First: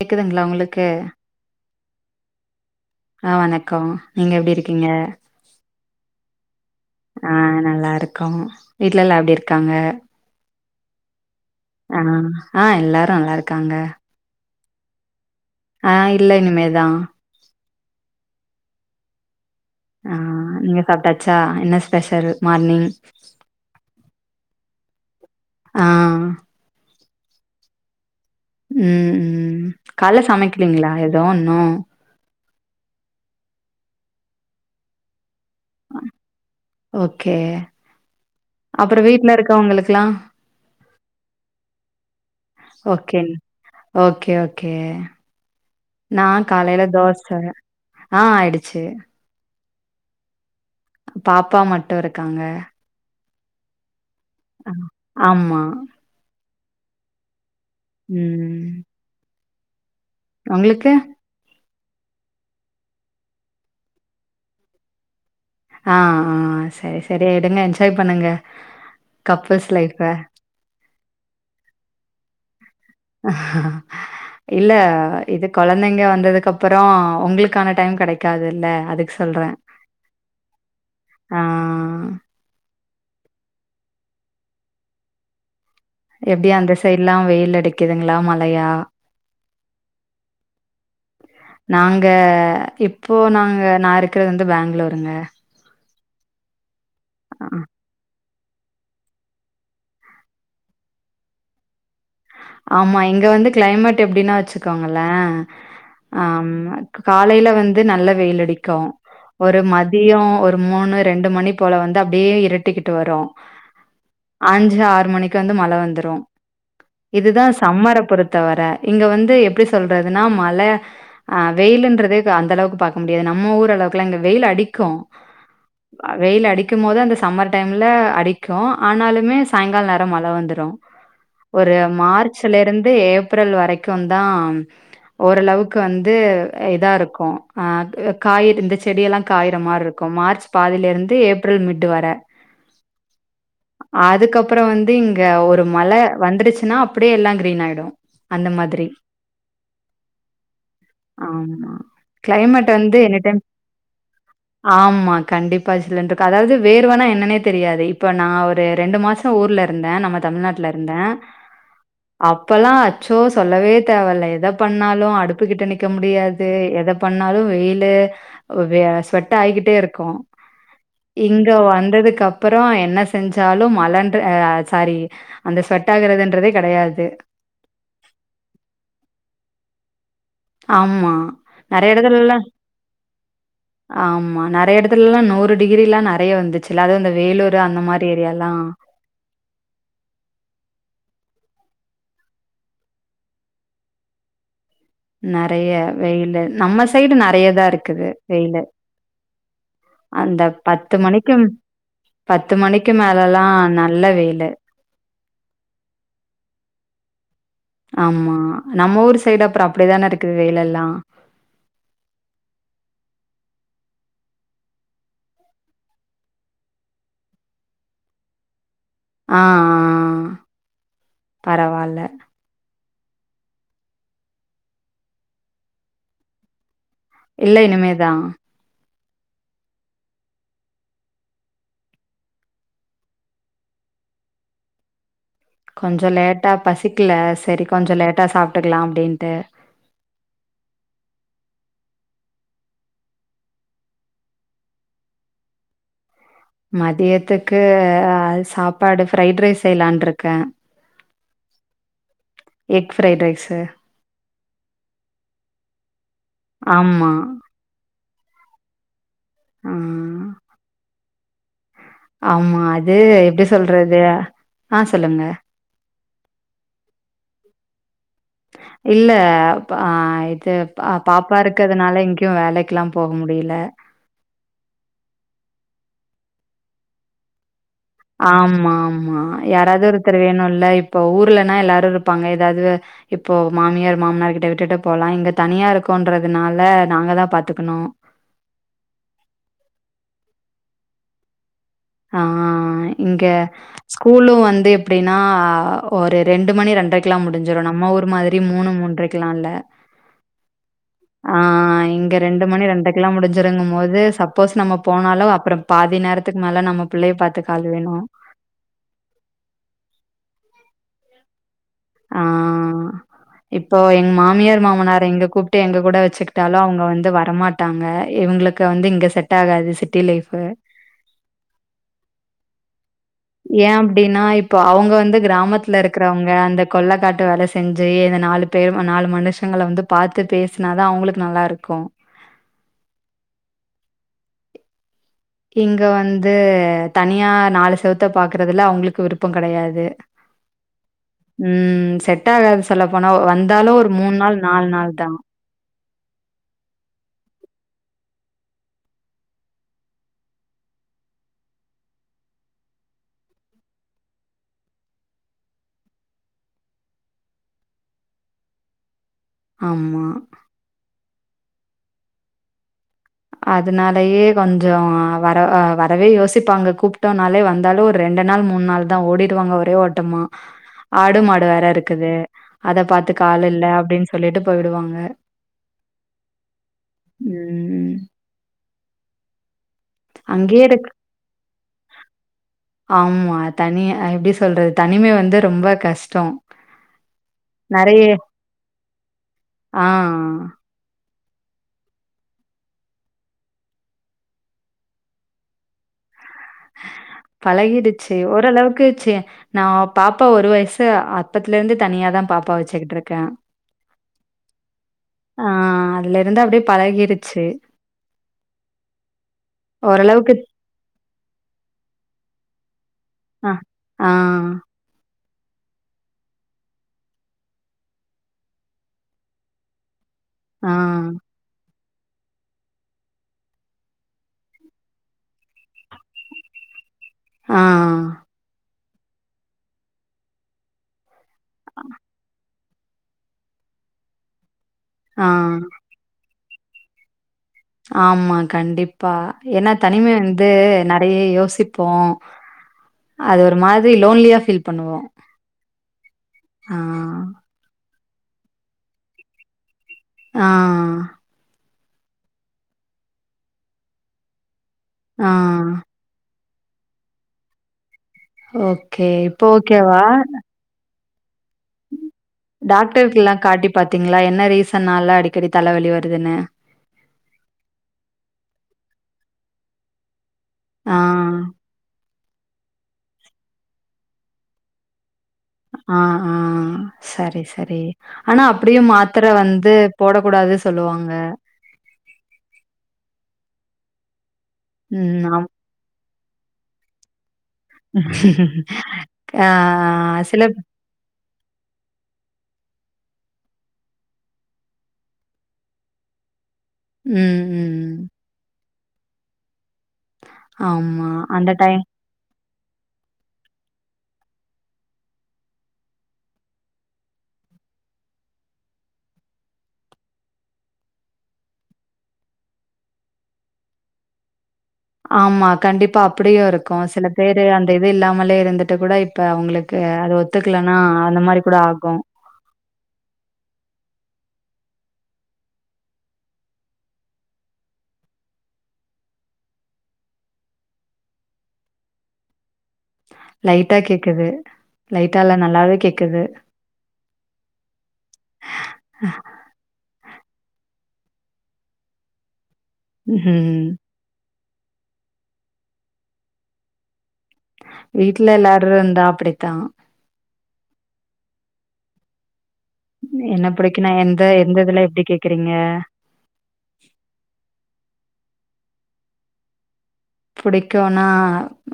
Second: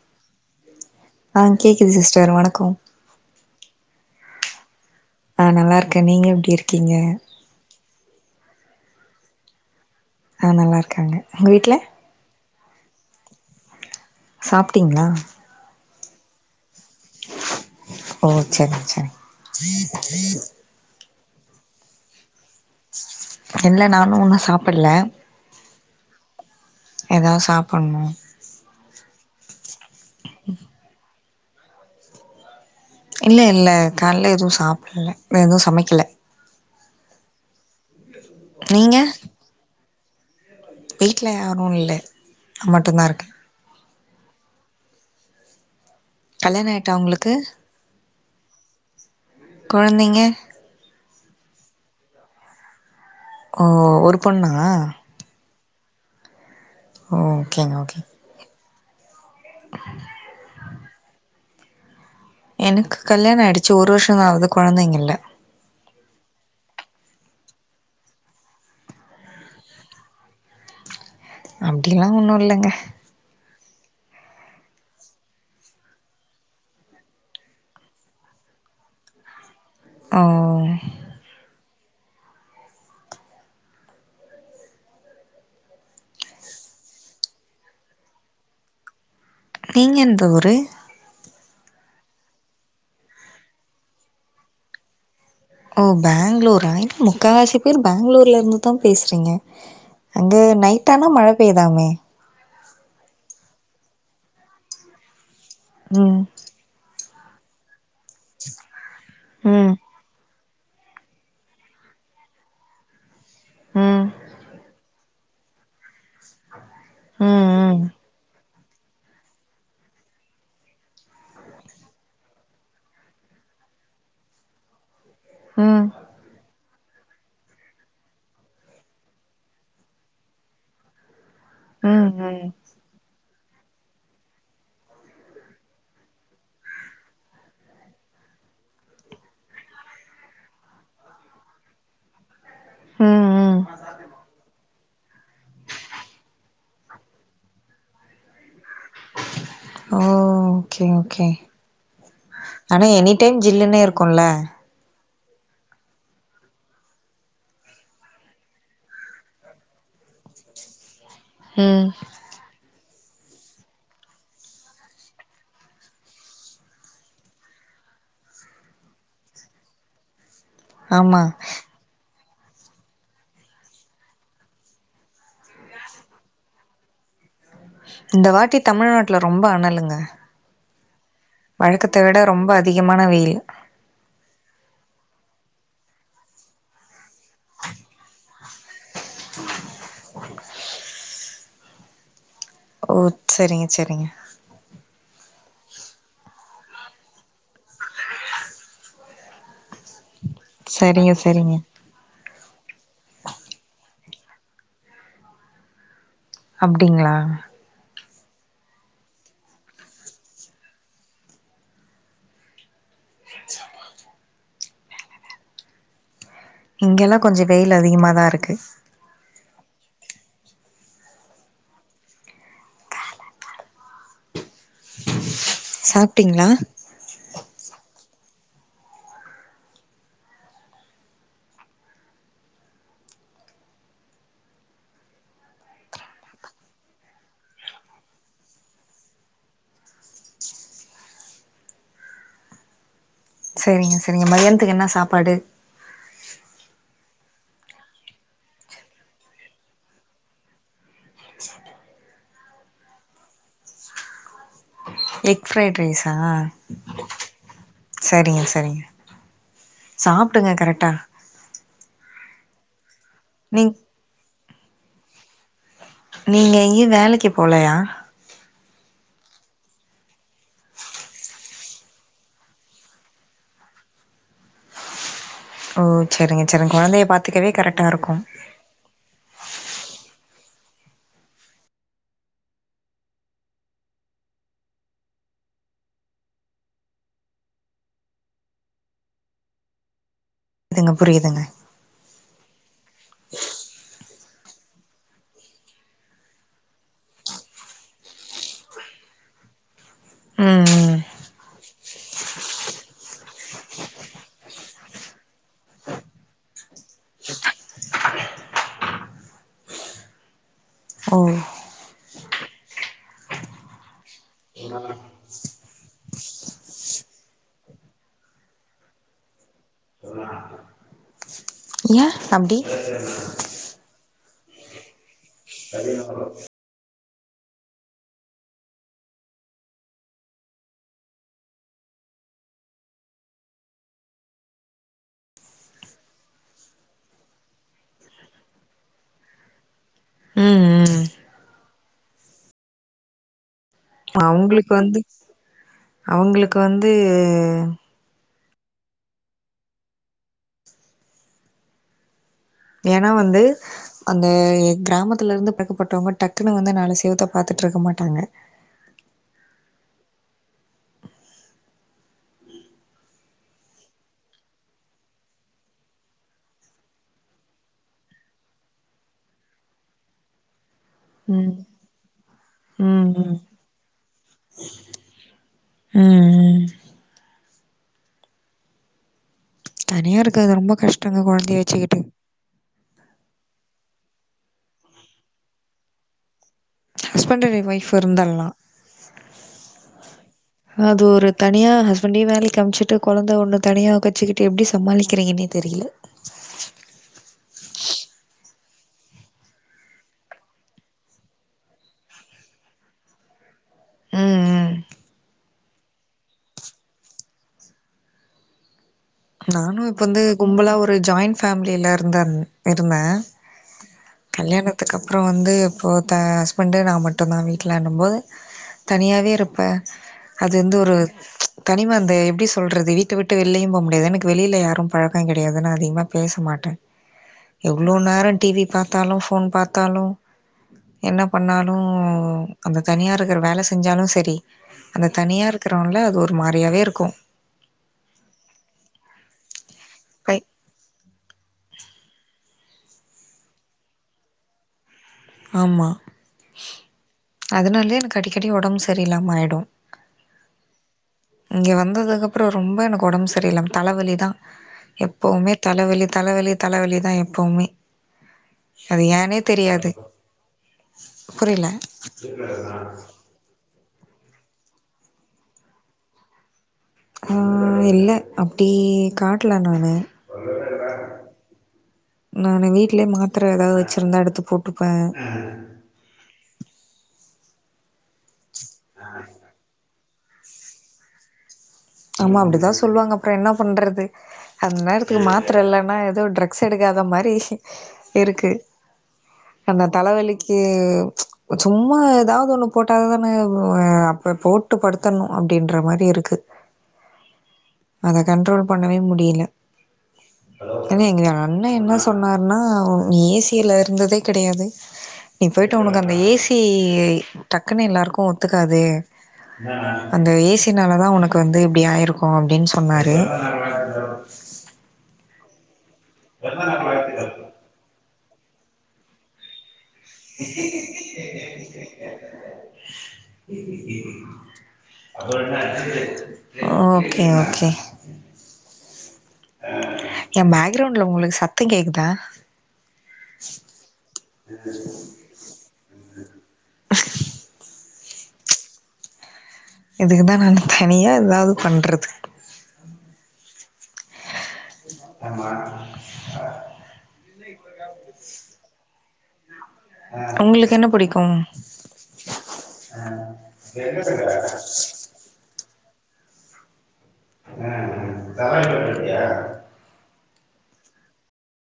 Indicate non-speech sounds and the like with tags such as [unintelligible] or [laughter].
கேக்துங்ளா உங்களுக்கு ஆ கேக்குது சிஸ்டர் வணக்கோ ஆ வணக்கோ நீங்க எப்டி இருக்கீங்க ஆ நல்லார்க்கே நீங்க எப்டி இருக்கீங்க ஆ நல்லாருக்கோ வீட்ல எல்லா எப்டி இர்க்காங்க ஆ நல்லார்க்காங்க உங்க வீட்ல ஆ ஆ எல்லாரு நல்லார்க்காங்க சாப்டிங்ளா ஆ இல்ல இனிமே தா ஓ ச்சரிங் ச்சரிங் ஆ நீங்க சாப்டாச்சா என்ன ஸ்பெஷல் மார்னிங் இல்ல நானு ஒன்னா சாப்பட்ல ஆ ஏதா சாப்பன்ணு ம் ம் கால்ல சமைக்குலீங்ளா எதோ நோ இல்ல இல்ல கால்ல எதுவு சாப்புல எதுவு சமைக்கல ஓகே நீங்க அப்ற வீட்ல இருக்கவுங்களுக்கெல்லா வீட்ல யாரு இல்லே நா மட்டு தா இருக்கே ஓ கே ஓ கே நா கல்யாண காலையில ஆயிட்டா தோச உங்களுக்கு ஆ ஆயிடுச்சு கொழந்தைங்க பாப்பா மட்டு இருக்காங்க ஓ ஒரு பொண்ணா ஆமா ஓகேங்க ஓகே ம் [inaudible] உங்களுக்கு எனக்கு கல்யாணம் ஆயிடுச்சு ஒரு வருஷோ தா ஆவுது கொழந்தைங்க இல்ல ஆ ஆ சரி சரி விடுங்க என்ஜாய் பண்ணுங்க கப்புள்ஸ் லைஃப அப்டி எல்லா ஒன்னு இல்லங்க ஆஹ இல்ல இது கொழந்தைங்க வந்ததுக்கு அப்புறோ உங்களுக்கான டைம் கெடைக் காதில்ல அதுக்கு சொல்றே ஓ ஆ எப்டி அந்த சைட் எல்லா வெயில் அடிக்குதுங்களா மழையா நீங்க எந்த ஊரு நாங்க இப்போ நாங்க நா இருக்கிறது வந்து பெங்களூருங்க ஓ பெங்களூர் என்ன அ முக்கால்வாசி பேர் பெங்களூர் ல இருந்து தா பேசுறீங்க அங்க நைட் ஆனா மழை பெய்தாமே ஆமா இங்க வந்து கிளைமேட் எப்டின்னா வச்சுக்கோங்களே ம் ஆ காலையில வந்து நல்ல வெயில் அடிக்கு ஒரு ம் மத் தியோ ஒரு மூணு ரெண்டு மணி போல வந்து அப்டியே இருட்டிக்கிட்டு வரு ம் அஞ்சு ஆறு மணிக்கு வந்து மழ வந்துரு ஆஹ இதுதா சம்மரை பொறுத்தவரை இங்க வந்து எப்டி சொல்றதுன்னா மழ அ வெயில்ன்றதே அந்த அளவுக்கு பாக்க முடியாது நம்ம ஊர அளவுக்குல்லா இங்க வெயில் அடிக்கு ம் வெயில அடிக்கும் போது அந்த சம்மர் டைம்ல அடிக்கு ஆனாலுமே சாயங்காலோ நேரோ மழை வந்துரு ஒரு ம் மார்ச்ல இருந்து ஏப்ரல் வரைக்கு தா ஓரளவுக்கு வந்து இதா இருக்கு ஆ காய இந்த செடியெல்லா காயற மாரி இருக் கும் மார்ச் பதிலிருந்து ஏப்ரல் மிட்டு வர ம் ம் அதுக்கப்புறம் வந்து இங்க ஒரு மழ வந்துருச்சுன்னா அப்டியே எல்லா கிரீன் ஆயிடு அந்த மாதிரி ஓ ஓகே ஓகே ஆமா. ஆனா எனி டைம் ஜில்லுன்னே இருக்குல்ல ஆமா கண்டிப்பா சில்னு இருக்கு அதாவது வேர்வனா என்னன்னே தெரியாது இப்ப நா ஒரு ரெண்டு மாச ஊர்ல இருந்தே நம்ம தமிழ்நாட்டுல இருந்தே ம் அப்பல்லா அச்சோ சொல்லவே தேவல்ல எத பண்ணாலு அடுப்புகிட்ட நிக்க முடியாது எதை பண்ணாலு வெயிலு வ ஸ்வெட் ஆயிக்கிட்டே இருக்கு ஆமா இங்க வந்ததுக்கு அப்புறோ என்ன செஞ்சாலு மழன்ட அ சாரி அந்த ஸ்வெட் ஆகறிறதுன்றதே கெடையாது இந்த வாட்டி தமிழ்நாட்ல ரொம்ப அனலுங்க ஆம்மா வழக்கத்த விட ரொம்ப அதிகமான வெய்லு ஆமா நறைய எடத்துலல்லா நூறு டிகிரில்லா நறைய வந்துச்சுல்ல அதா அந்த வேலூரு அந்த மாரி ஏரியால்லா ஓ செரிங்க செரிங்க நறைய வெயிலு நம்ம சைடு நறைய தா இருக்குது வெய்லு அந்த பத்து சரிங்க மணிக்கும் சரிங்க பத்து மணிக்கு மேலல்லா நல்ல வெயிலு அப்டிங்ளா ஆமா நம்ம ஊர் சைடு அப்றோ அப்டிதான இருக்கு வெயிலெல்லா [unintelligible] இங்கெல்லா கொஞ்ச வெயில் அதிகமாதா இருக்கு ஆ ஆ பரவால்ல சாப்ட்டீங்ளா இல்ல இனிமேதா கொஞ்சோ லேட்டாக பசிக்கல சரி கொஞ்சோ லேட்டா சாப்ட்டுக்லா அப்டின்ட்டு சேரிங்க சேரிங்க மதியானத்துக்கு என்ன சாப்பாடு மதியத்துக்கு அ சாப்பாடு ஃப்ரைட் ரைஸ் செய்லான் இருக்க egg fried rice egg fried ரைஸா ஆமா. சரிங்க சரிங்க ஆ. சாப்டுங்க கரெட்டா ஆமா அது எப்டி நீ சொல்றது ஆ சொல்லுங்க நீங்க எங்கேயு வேலைக்கு போலயா [inaudible] இல்ல ஆ இது பாப்பா இருக்கிறதுனால எங்யு வேலைக்குல்லா போக முடியல ஓ செரிங்க செரிங்க கொழந்தைய பாத் த்துக்கவே கரெக்டா இருக்கு ஆமா ஆமா யாராது ஒருத்தர் வேணுல்ல இப்ப ஊர்லனா எல்லாரு இருப்பாங்க எதாது இப்போ மாமியார் மாமனார்கிட்ட விட்டுட்டு போலா இங்க தனியா இருக்கோன்றதுனால நாங்க தா பாத்துக்கணு துங்க புரிதுங்க ஆ இங்க ஸ்கூலு வந்து எப்டின்னா ஒரு ரெண்டு மணி ரெண்ரைக்கெல்லா முடிஞ்சிடு நம்ம ஊர் மாதிரி மூணு மூன்ரைக் கிலா இல்ல ம் ம் ஆ இங்க ரெண்டு மணி ரெண்ரை க்குலா முடிஞ்சிருங்கு போது சப்போஸ் நம்ம போனாலு அப்றோ பாதி நேரத்துக்கு மேல நம்ம பிள்ளைய பாத்துக்க ஆள் வேணு ஓ ஆ இப்போ எங்க மாமியார் மாமனார் இங்க கூப்ட்டு எங்க கூட வச்சுக்கிட்டாலு அவங்க வந்து வரமாட் ட்டாங்க இவங்களுக்கு வந்து இங்க செட் ஆகாது சிட்டி லைஃப்பு ஏ அப்டி ஏ அப்டின்னா இப்போ அவங்க வந்து கிராமத்துல இருக்கறவங்க அந்த கொள்ளக்காட்டு வேல செஞ்சு இந்த நாலு பெரு நாலு மனுஷங்கள வந்து பார்த்து பேசினாதா அவங்களுக்கு நல்லா இருக்கு இங்க வந்து தனியா நாலு செவத்த பாக்கறதுல அவங்களுக்கு விருப்பம் கிடையாது உம் உம் செட் ஆகாது சொல்ல போனா வந்தாலு ஒரு மூணு நாள் நாலு அவங்களுக்கு நாள் வந்து தா அவங்களுக்கு வந்து ஏன்னா வந்து அந்த கிராமத்துல இருந்து பழக்கப்பட்டவங்க டக்குன்னு வந்து நாலு செவுத்த பாத்துட்டு இருக்க மாட்டாங்க ஆமா அதனாலயே கொஞ்ச வர வரவே யோசிப்பாங்க கூப்பட்டோம்னாலே வந்தாலும் ஒரு ரெண்டு நாள் மூணு நாள் தா ஓடிடுவாங்க ஒரே ஓட்டமா ஆடு மாடு ம் வேற இருக்குது அத ம் பார்த்துக ம் ஆள் இல்ல அப்படின்னு சொல்லிட்டு போயிடுவாங்க உம் உம் தனியா இருக்கறது அங்கேயே ரொம்ப இருக் கஷ்டங்க குழந்தைய வச்சுக்கிட்டு ஆமா தனியா எப்படி சொல்றது தனிமை வந்து ரொம்ப கஷ்டம் ஹஸ்பண்ட் அண்ட் ஒய்ஃப் நிறைய இருந்துர்லா ஆ அது ஒரு தனியா ஹஸ்பண்டையு வேலைக்கு அமிச்சிட்டு குழந்த ஒன்னு தனியா வக்கச்சிக்கிட்டு எப்டி சமாளிக்கிறீங்கன்னே தெரியல பழகிடுச்சு ஓரளவுக்குச்சு நா பாப்பா ஒரு வயசு அப்பத்துல இருந்து தனியாதா பாப்பா வச்சுக்கிட்டு இருக்க ம் ம் ஆ அதுல இருந்து அப்டியே பழகிடுச்சு நானு இப்போ வந்து ஓரளவுக்கு கும்பலா ஒரு ஜாயிண்ட் ஃபேமிலியில இருந்தது இருந்த ஆ ஆ கல்யாணத்துக்குக்கப்புறம் வந்து இப்போது த ஹஸ்பண்டு நா மட்டும் தா வீட்ல்லன்னும் போது தனியாவே இருப்ப அது ஆ வந்து ஒரு தனிம அந்த எப்டி சொல்லறது வீட்ட விட்டு வெளிலியு போ முடியாது எனக்கு வெளியில்ல யாரு பழக்க கிடையாது என்னா நா அதிகமா பேச மாட்டே ஆ எவ்ளோ நேர டிவி பார்த்தாலு போன் பார்த்தாலு என்ன பண்ணாலு அந்த தனியா இருக்கிற வேல செஞ்சாலு சரி அந்த ஆ தனியா இருக்கிறவன்ல அது ஒரு ஒரு மாரியாவே இருக்கு ஆமா கண்டிப்பா ஏன்னா தனிமை கை வந்து நிறைய யோசி ப்போ அது ஒரு மாரி லோன்லியா ஃபீல் பண்ணுவோ ஆமா ஆ அதனாலயே எனக்கு அடிக்கடி உடம்பு சரியலாம ஆயிடு ஆ இங்க வந்ததுக்க அப்புற ரொம்ப எனக்கு உடம்பு சரியில தலவலி தா ஆ எப்பவுமே தலவலி தலவலி தலவலி தா எப்பவுமே ஓகே இப்ப ஓகேவா புரியில டாக்டருக் எல்லா காட்டி பார்த்தீங்களா என்ன ரீசன்ல்லா அடிக்கடி தலவலி வருதுன்னு ஆ இல்ல அப்டி காட்டல நானு ஆ நானு வீட்லயே மாத்திர ஏதாவது வச்சிருந்தா எடுத்து போட்டுப்ப ஆ ஆ சரி சரி ஆனா அப்டிய மாத்திர வந்து போட கூடாது சொல்லுவாங்க ஆமா அப்படிதா சொல்லுவாங்க அப்புற என்ன பண்றது அந்த நேரத்துக்கு ம் மாத்திர இல்லனா ஏதோ டிரக் எடுக்காத மாரி இருக்கு ஆம் ஆ அந்த சில தலைவலிக்கு சும்மா எதாவது ஒன்னு போட்டால தானே ப்ரோ அப்ப போட்டு படுத்தர்னு அப்டின்ற மாரி இருக்கு ம் ம் அத கண்ட்ரோல் பண்ணவே முடியல ஏங்க ஆமா. எங்க அந்த அண்ணே டைம் என்ன சொ சொன்னாருன்னா ஏசியில இருந்ததே கெடையாது நீ பொயிட்டு உனக்கு அந்த ஏசி டக்குன்னு எல்லாருக்கு ஒத்துக்காது அந்த ஏசினாலதா ஒனக்கு வந்து இப்டி ஆயிருக்கு அப்டின் சொன்னாரு ஆமா கண்டிப்பா அப்டியு இருக்கு பிறந்தநாள் சில பேரு வாழ்த்துக்கள் அந்த இது இல்லாமலே இருந்துட்டு கூட இப்ப அவுங்களுக் க்கு அது ஒத்துக்கலனா அந்த மாரி கூட ஆகு [unintelligible] ஓகே ஓகே எ பேக்ரவுண்ட்ல உங்களுக்கு சத்தோ கேக்குதா லைட்டா கேக்குது லைட்டா இல்ல நல்லாவே கேக்குது ஆ இதுக்கு தா நா தனியா எதாவது பண்ணுறது ம் ஹு ஆமாமா வீட்டுல எல்லாரு இருந்தா அப்டித்தா உங்களுக்கு என்ன புடிக்கும் என்ன புடிக்குன்னா எந்த எந்த இதுலா எப்டி கேக்குறீங்க [unintelligible] புடிக்குன்னா